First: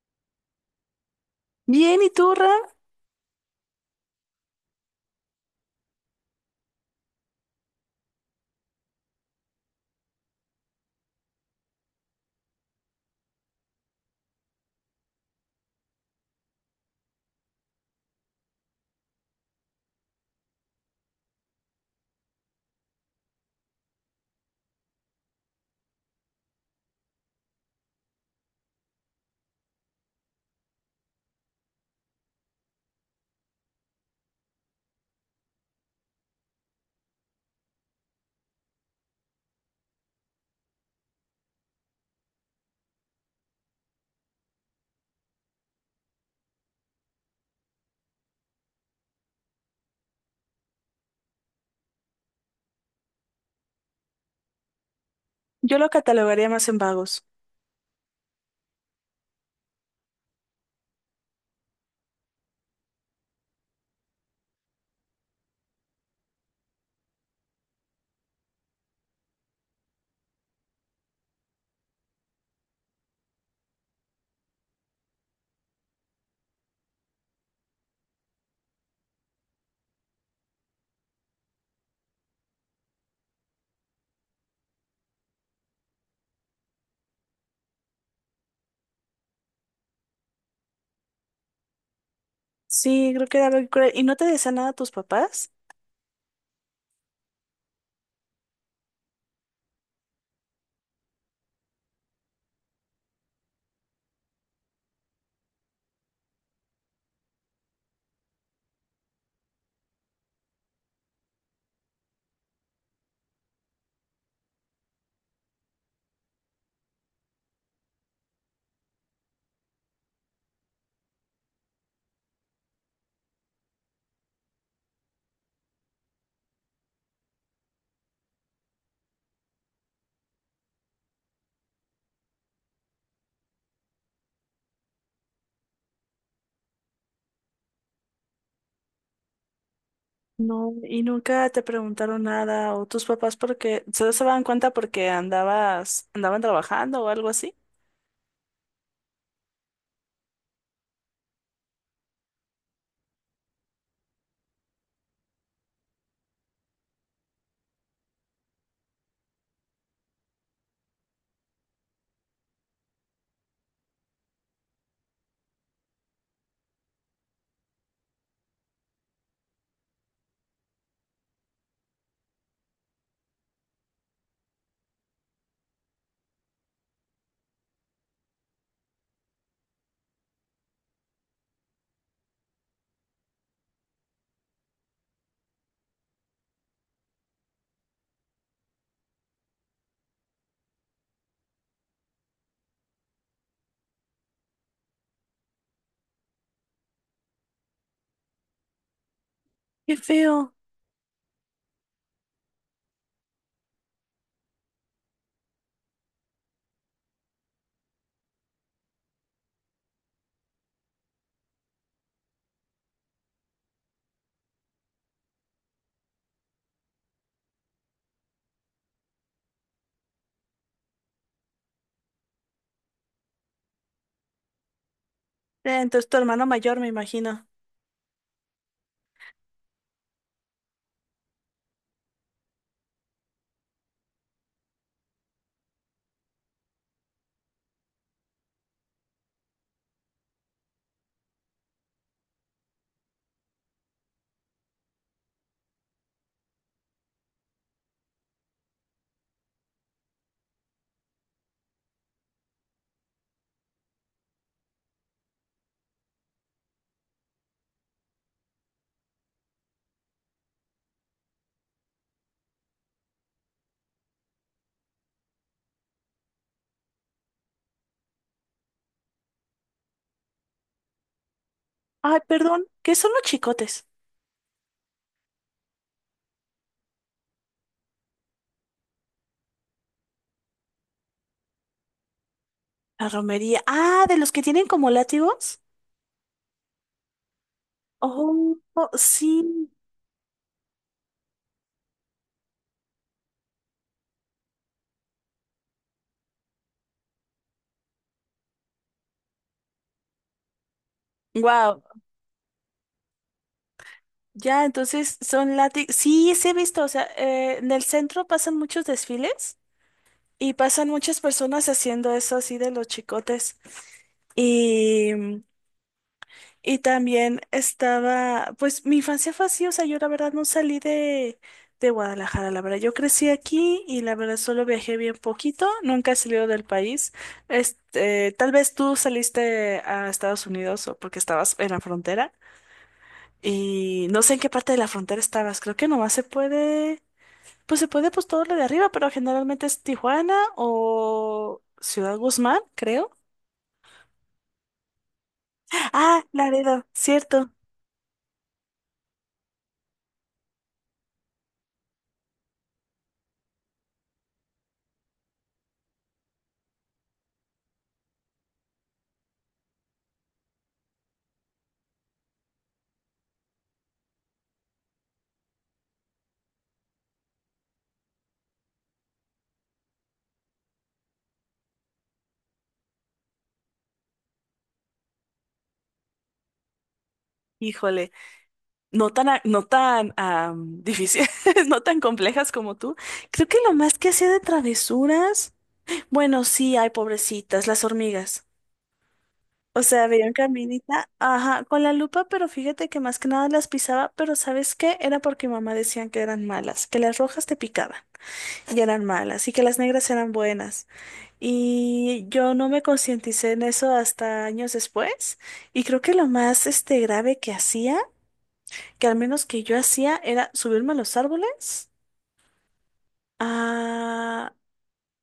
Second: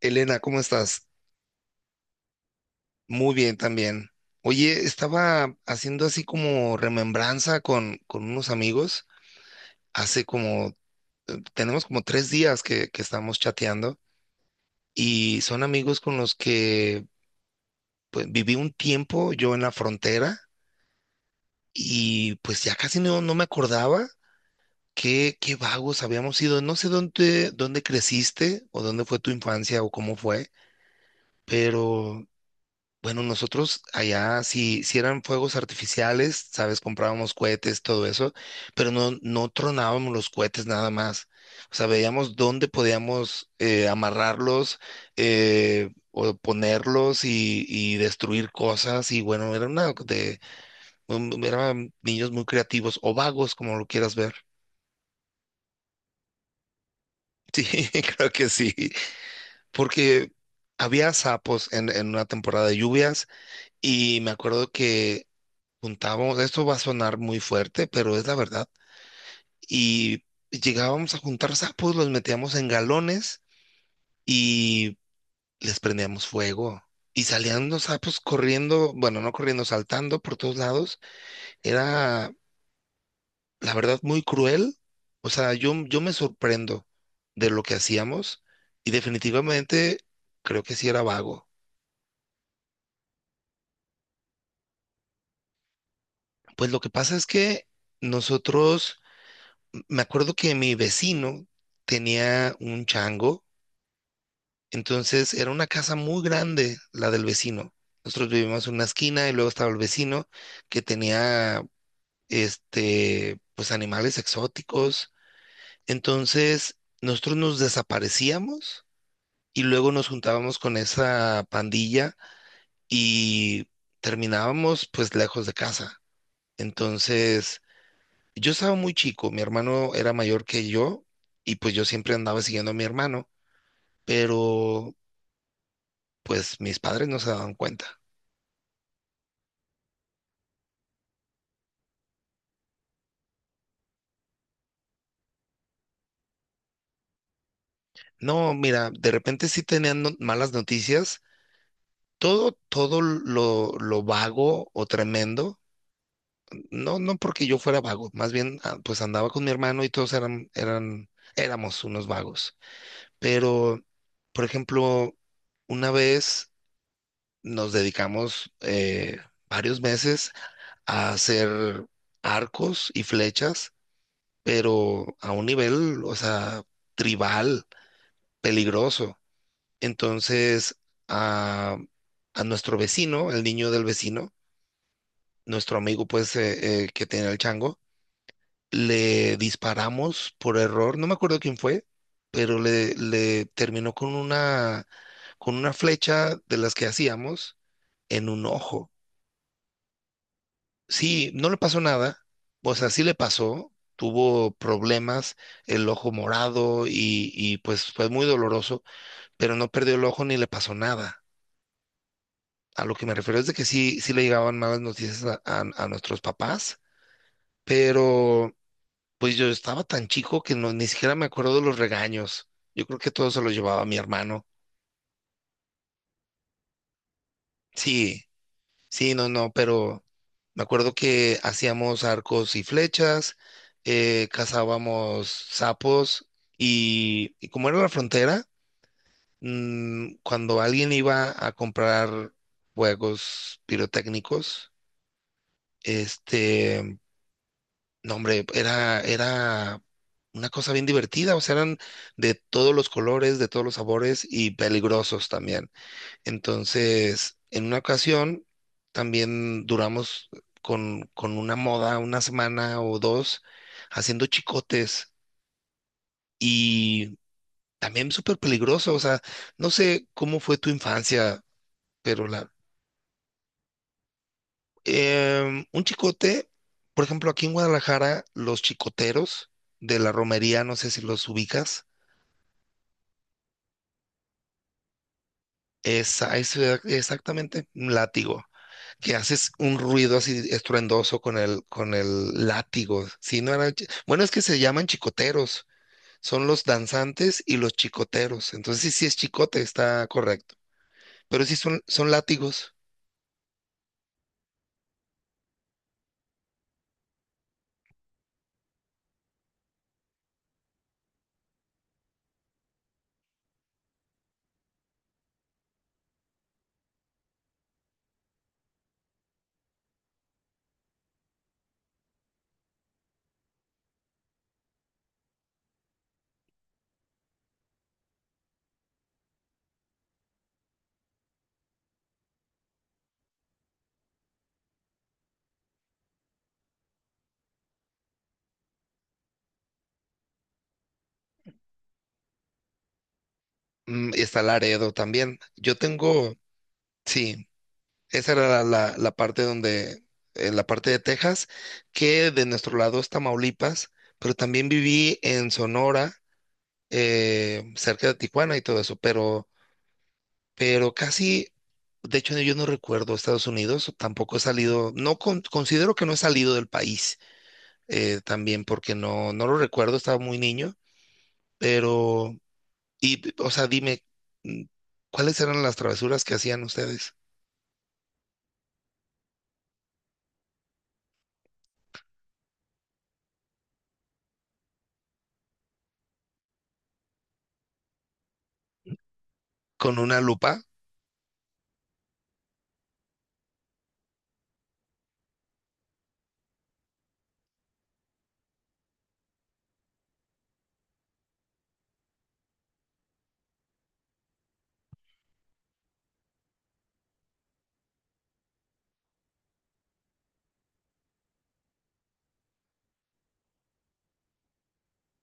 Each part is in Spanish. Elena, ¿cómo estás? Bien, ¿y tú, Ram? Muy bien también. Oye, estaba haciendo así como remembranza con unos amigos. Hace como, tenemos como 3 días que estamos chateando y son amigos con los que pues, viví un tiempo yo en la frontera y pues ya casi no me acordaba qué vagos habíamos sido. No sé dónde creciste o dónde fue tu infancia o cómo fue, pero bueno, nosotros allá, si eran fuegos artificiales, sabes, comprábamos cohetes, todo eso, pero no tronábamos los cohetes nada más. O sea, veíamos dónde podíamos amarrarlos o ponerlos y destruir cosas. Y bueno, eran niños muy creativos o vagos, como lo quieras ver. Yo lo catalogaría más en vagos. Sí, creo que sí, porque había sapos en una temporada de lluvias y me acuerdo que juntábamos, esto va a sonar muy fuerte, pero es la verdad. Y llegábamos a juntar sapos, los metíamos en galones y les prendíamos fuego. Y salían los sapos corriendo, bueno, no corriendo, saltando por todos lados. Era, la verdad, muy cruel. O sea, yo me sorprendo de lo que hacíamos y definitivamente creo que sí era vago. Sí, creo que era algo cruel. ¿Y no te decían nada tus papás? Pues lo que pasa es que nosotros, me acuerdo que mi vecino tenía un chango. Entonces era una casa muy grande, la del vecino. Nosotros vivíamos en una esquina y luego estaba el vecino que tenía, pues animales exóticos. Entonces nosotros nos desaparecíamos y luego nos juntábamos con esa pandilla y terminábamos pues lejos de casa. Entonces yo estaba muy chico, mi hermano era mayor que yo y pues yo siempre andaba siguiendo a mi hermano, pero pues mis padres no se daban cuenta. No, y nunca te preguntaron nada o tus papás porque se daban cuenta porque andabas, andaban trabajando o algo así. No, mira, de repente sí tenían malas noticias. Todo lo vago o tremendo, no, no porque yo fuera vago, más bien pues andaba con mi hermano y todos éramos unos vagos. Pero, por ejemplo, una vez nos dedicamos varios meses a hacer arcos y flechas, pero a un nivel, o sea, tribal, peligroso. Entonces, a, a nuestro vecino, el niño del vecino, nuestro amigo, pues, que tenía el chango, le disparamos por error, no me acuerdo quién fue, pero le terminó con una, flecha de las que hacíamos en un ojo. Qué feo. Sí, no le pasó nada, o sea, sí le pasó, tuvo problemas, el ojo morado y pues fue muy doloroso, pero no perdió el ojo ni le pasó nada. A lo que me refiero es de que sí, sí le llegaban malas noticias a nuestros papás, pero pues yo estaba tan chico que no, ni siquiera me acuerdo de los regaños. Yo creo que todo se lo llevaba mi hermano. Entonces tu hermano mayor, me imagino. Sí, sí, no, no, pero me acuerdo que hacíamos arcos y flechas, cazábamos sapos y como era la frontera, cuando alguien iba a comprar juegos pirotécnicos, este no, hombre, era una cosa bien divertida, o sea, eran de todos los colores, de todos los sabores y peligrosos también. Entonces, en una ocasión, también duramos con una moda, una semana o dos, haciendo chicotes y también súper peligroso, o sea, no sé cómo fue tu infancia, Ay, pero la, perdón, ¿qué son los chicotes? Un chicote, por ejemplo, aquí en Guadalajara, los chicoteros de la romería, no sé si los ubicas. La romería. Ah, de los que tienen como látigos. Eso era exactamente, un látigo, Oh, oh, que haces sí. un ruido así estruendoso con el, látigo. Si no era, bueno, es que se llaman chicoteros, son los danzantes y los chicoteros. Entonces sí, sí es chicote, está correcto. Pero sí son, Wow. son látigos. Ya, entonces son látigos. Sí, sí he visto. O sea, en el centro pasan muchos desfiles. Y pasan muchas personas haciendo eso así de los chicotes. Y, y también estaba, pues mi infancia fue así, o sea, yo la verdad no salí de Guadalajara, la verdad, yo crecí aquí y la verdad solo viajé bien poquito, nunca he salido del país. Este, tal vez tú saliste a Estados Unidos o porque estabas en la frontera y no sé en qué parte de la frontera estabas, creo que nomás se puede pues todo lo de arriba, pero generalmente es Tijuana o Ciudad Guzmán, creo. Mm, y está Laredo también. Yo Ah, tengo, Laredo, sí, cierto. esa era la, la parte donde, en la parte de Texas, que de nuestro lado es Tamaulipas, pero también viví en Sonora cerca de Tijuana y todo eso, pero casi, de hecho yo no recuerdo Estados Unidos, tampoco he salido, considero que no he salido del país también porque no lo recuerdo, estaba muy niño, pero, y, o sea, dime, mm, ¿cuáles eran las travesuras que hacían ustedes? Híjole, no tan, no tan difíciles, no tan complejas como tú. Creo que lo más que hacía de travesuras, bueno, sí, hay pobrecitas, las hormigas. O ¿Con sea, una veía un lupa? caminita, ajá, con la lupa, pero fíjate que más que nada las pisaba, pero ¿sabes qué? Era porque mamá decían que eran malas, que las rojas te picaban y eran malas, y que las negras eran buenas. Y yo no me concienticé en eso hasta años después. Y creo que lo más este, grave que hacía, que al menos que yo hacía, era subirme a los árboles. ah,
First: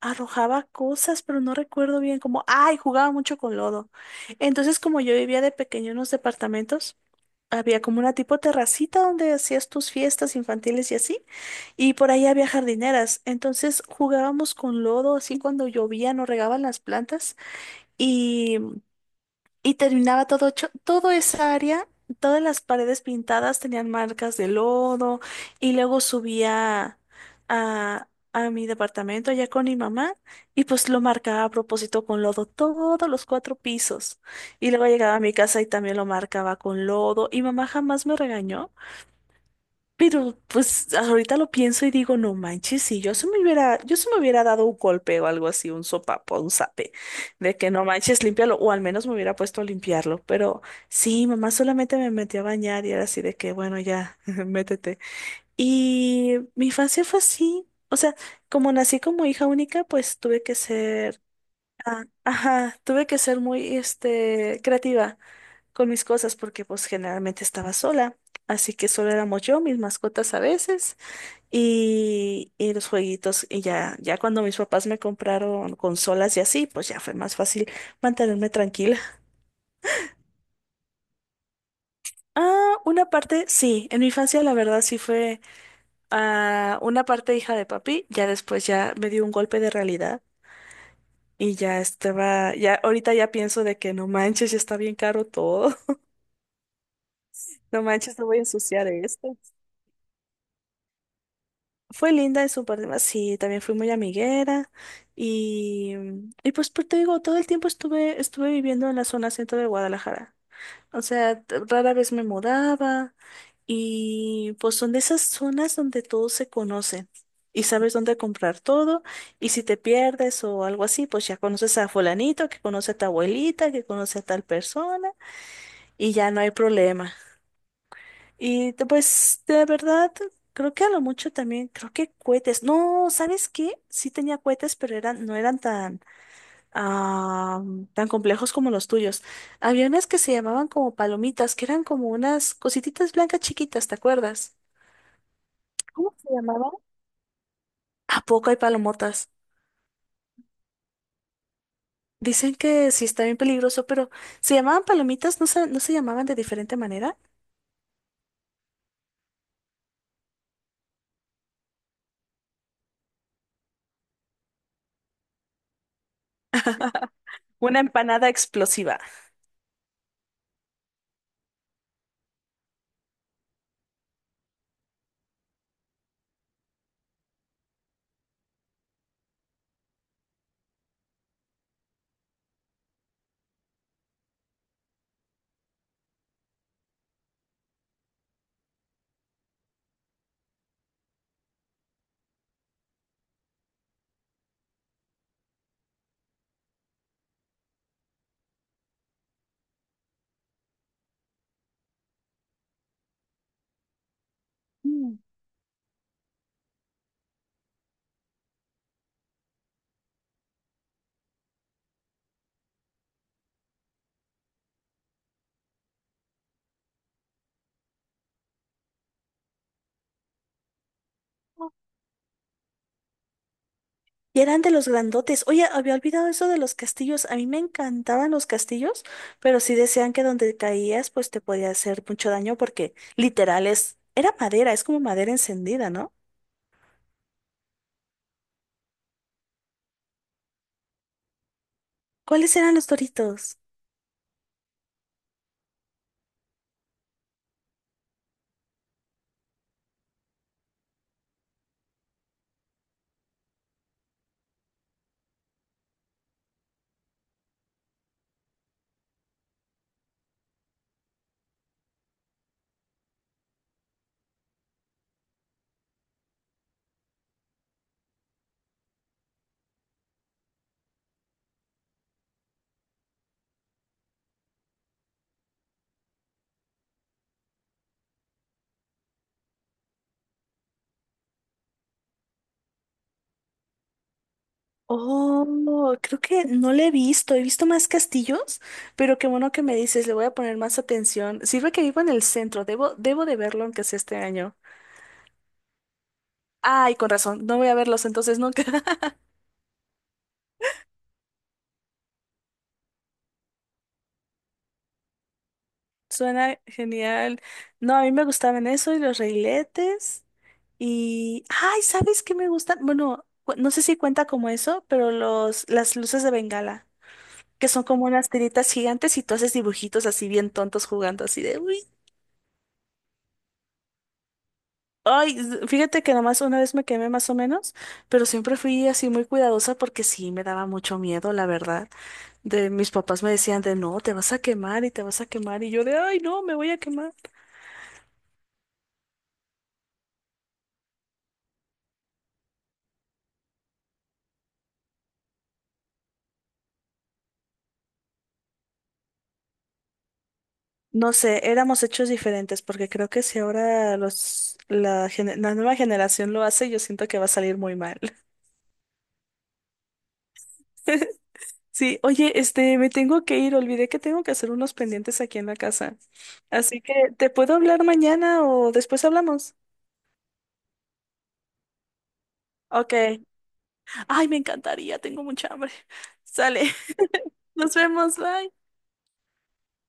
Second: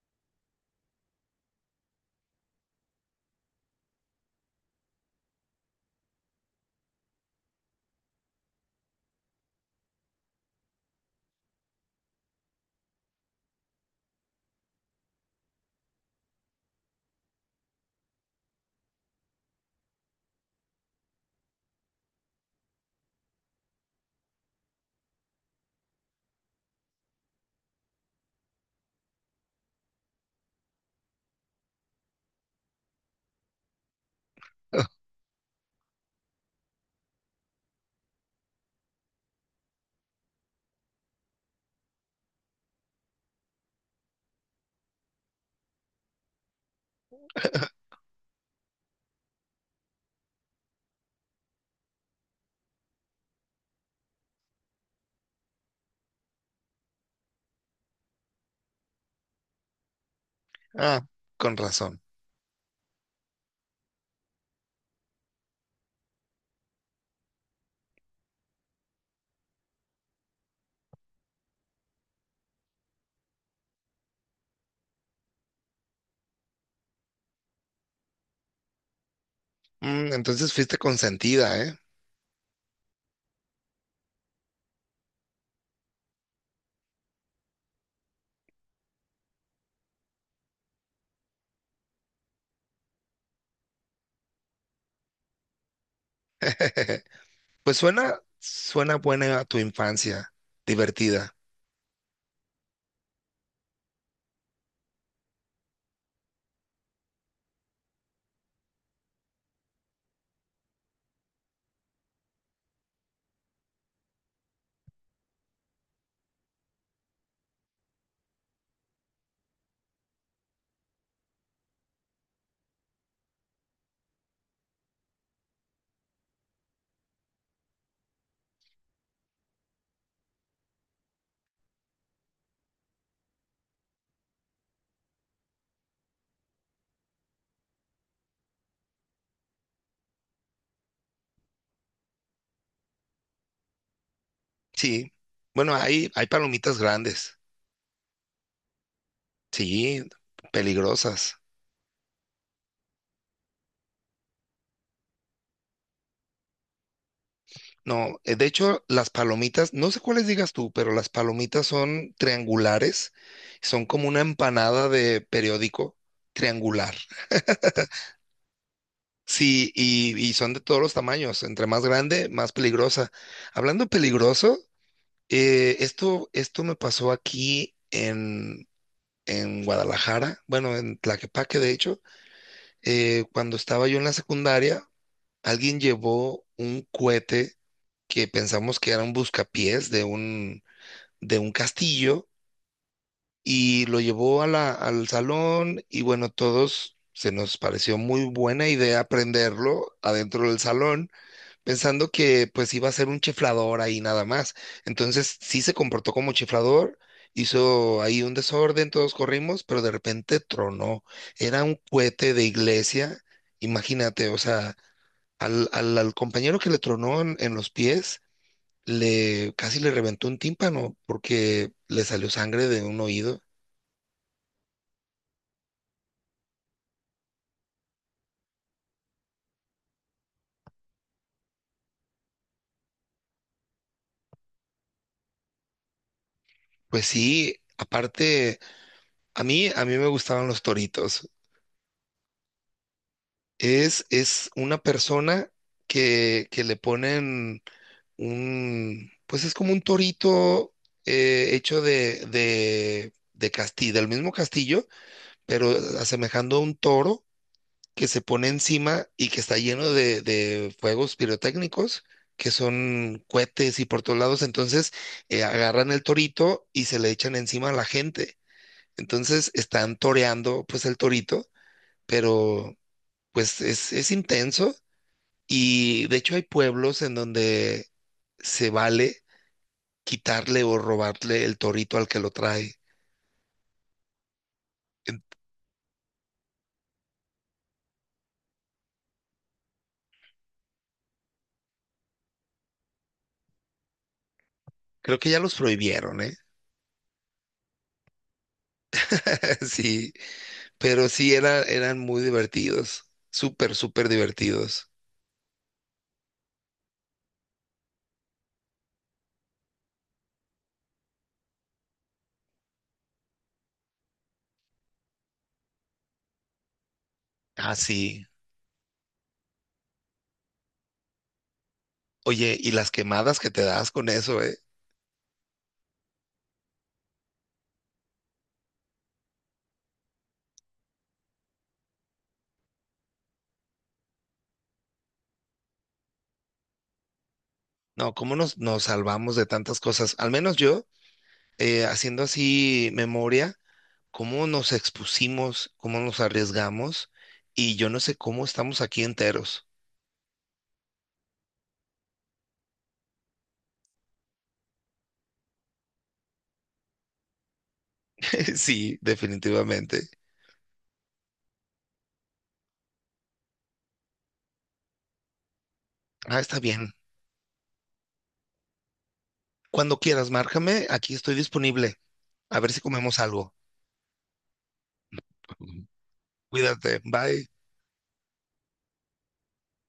Arrojaba cosas, pero no recuerdo bien como, ay, jugaba mucho con lodo. Entonces, como yo vivía de pequeño en unos departamentos, había como una tipo terracita donde hacías tus fiestas infantiles y así. Y por ahí había jardineras. Entonces jugábamos con lodo, así cuando llovían o regaban las plantas. y Y terminaba todo hecho, toda esa área, todas las paredes pintadas tenían marcas de lodo. Y luego subía a, a mi departamento allá con mi mamá y pues lo marcaba a propósito con lodo todos los cuatro pisos. Y luego llegaba a mi casa y también lo marcaba con lodo. Y mamá jamás me regañó, pero pues ahorita lo pienso y digo, no manches, si yo se me hubiera dado un golpe o algo así, un sopapo, un zape, de que no manches, límpialo, o al menos me hubiera puesto a limpiarlo. Pero sí, mamá solamente me metió a bañar y era así de que, bueno, ya, métete. Y mi infancia fue así. O sea, como nací como hija única, pues Ah, con razón. Ajá, tuve que ser muy, este, creativa con mis cosas porque pues generalmente estaba sola. Así que solo éramos yo, mis mascotas a veces y los jueguitos. Y ya, ya cuando mis papás me compraron consolas y así, pues ya fue más fácil mantenerme tranquila. Mm, entonces fuiste consentida, ¿eh? Ah, una parte, sí, en mi infancia la verdad sí fue una parte hija de papi, ya después ya me dio un golpe de realidad y ya estaba, ya ahorita ya pienso de que no manches, ya está bien caro todo, Pues no manches, suena, no voy a ensuciar suena esto. buena tu infancia, divertida. Fue linda en su parte, más, sí, también fui muy amiguera y, y pues, pues te digo, todo el tiempo estuve, estuve viviendo en la zona centro de Guadalajara. O sea, rara vez me mudaba y pues son de esas zonas donde todos se conocen y sabes dónde comprar todo y si te pierdes o algo así, pues ya conoces a fulanito que conoce a tu abuelita, que conoce a tal persona y ya no hay problema. Pues de verdad, creo que a lo mucho también, creo que cohetes. No, ¿sabes qué? Sí tenía cohetes, pero eran, no eran tan, ah, tan complejos como los tuyos. Había unas que se llamaban como palomitas, que eran como unas cosititas blancas chiquitas, ¿te acuerdas? Sí, bueno, hay, ¿Cómo hay se llamaban? palomitas grandes, ¿A poco hay palomotas? sí, peligrosas. Dicen que sí está bien peligroso, pero se llamaban palomitas, no se, no se llamaban de diferente manera. No, de hecho, las palomitas, no sé cuáles digas tú, pero las palomitas son triangulares, son como una empanada de periódico triangular. Una empanada explosiva. Sí, y son de todos los tamaños, entre más grande, más peligrosa. Hablando peligroso, esto me pasó aquí en Guadalajara, bueno, en Tlaquepaque, de hecho, cuando estaba yo en la secundaria alguien llevó un cohete que pensamos que era un buscapiés de un castillo y lo llevó al salón y bueno, todos se nos pareció muy buena idea prenderlo adentro del salón, pensando que pues iba a ser un chiflador ahí nada más. Mm. Entonces sí se comportó como chiflador. Hizo ahí un desorden, todos corrimos, pero de repente tronó. Era un cohete de iglesia, imagínate, o sea, al compañero que le tronó en los pies, le casi le reventó un tímpano porque le salió sangre de un oído. Y eran de los grandotes. Oye, había olvidado eso de los castillos. A mí me encantaban los castillos, pero sí decían que donde caías, pues te podía hacer mucho daño porque literal es, era madera, es como madera encendida, ¿no? Pues sí, aparte, a mí me gustaban los toritos. ¿Cuáles eran los doritos? Es una persona que le ponen pues es como un torito hecho de castillo, del mismo castillo, pero asemejando a un toro que se pone encima y que está lleno de fuegos pirotécnicos, que son cohetes y por todos lados. Entonces agarran el torito y se le echan encima a la gente. Entonces están toreando pues el torito, pero pues es intenso y de hecho hay pueblos en donde se vale quitarle o robarle el torito al que lo trae. En- Oh, creo que no le he visto. He visto más castillos, pero qué bueno que me dices, le voy a poner más atención. Sirve que vivo en el centro, debo, debo de verlo aunque sea este año. Creo que ya los prohibieron, ¿eh? Ay, con razón, no voy a verlos entonces nunca. Sí. Pero sí, eran muy divertidos, súper, súper divertidos. Suena genial. No, a mí me gustaban eso y los reiletes. Y, ay, ¿sabes qué me gustan? Bueno, no sé si cuenta como eso, pero los, las luces de Bengala, que Ah, son como sí. unas tiritas gigantes y tú haces dibujitos así bien tontos jugando así de, uy. Oye, y las quemadas que te das con eso, ¿eh? Ay, fíjate que nomás una vez me quemé más o menos, pero siempre fui así muy cuidadosa porque sí me daba mucho miedo, la verdad. De mis papás me decían de, no, te vas a quemar y te vas a quemar y yo de, ay, no, me voy a quemar. No, ¿cómo nos salvamos de tantas cosas? Al menos yo, haciendo así memoria, cómo nos expusimos, cómo nos arriesgamos, y yo no sé cómo estamos aquí enteros. No sé, éramos hechos diferentes, porque creo que si ahora los, la, la nueva generación lo hace, yo siento que va a salir muy mal. Sí, definitivamente. Sí, oye, este, me tengo que ir, olvidé que tengo que hacer unos pendientes aquí en la casa. Ah, está Así que, bien. ¿te puedo hablar mañana o después hablamos? Cuando quieras, márcame, aquí estoy disponible. A ver si Ok. comemos algo. Ay, me encantaría, tengo mucha hambre. Ujú. Sale, Cuídate, bye. nos vemos, bye.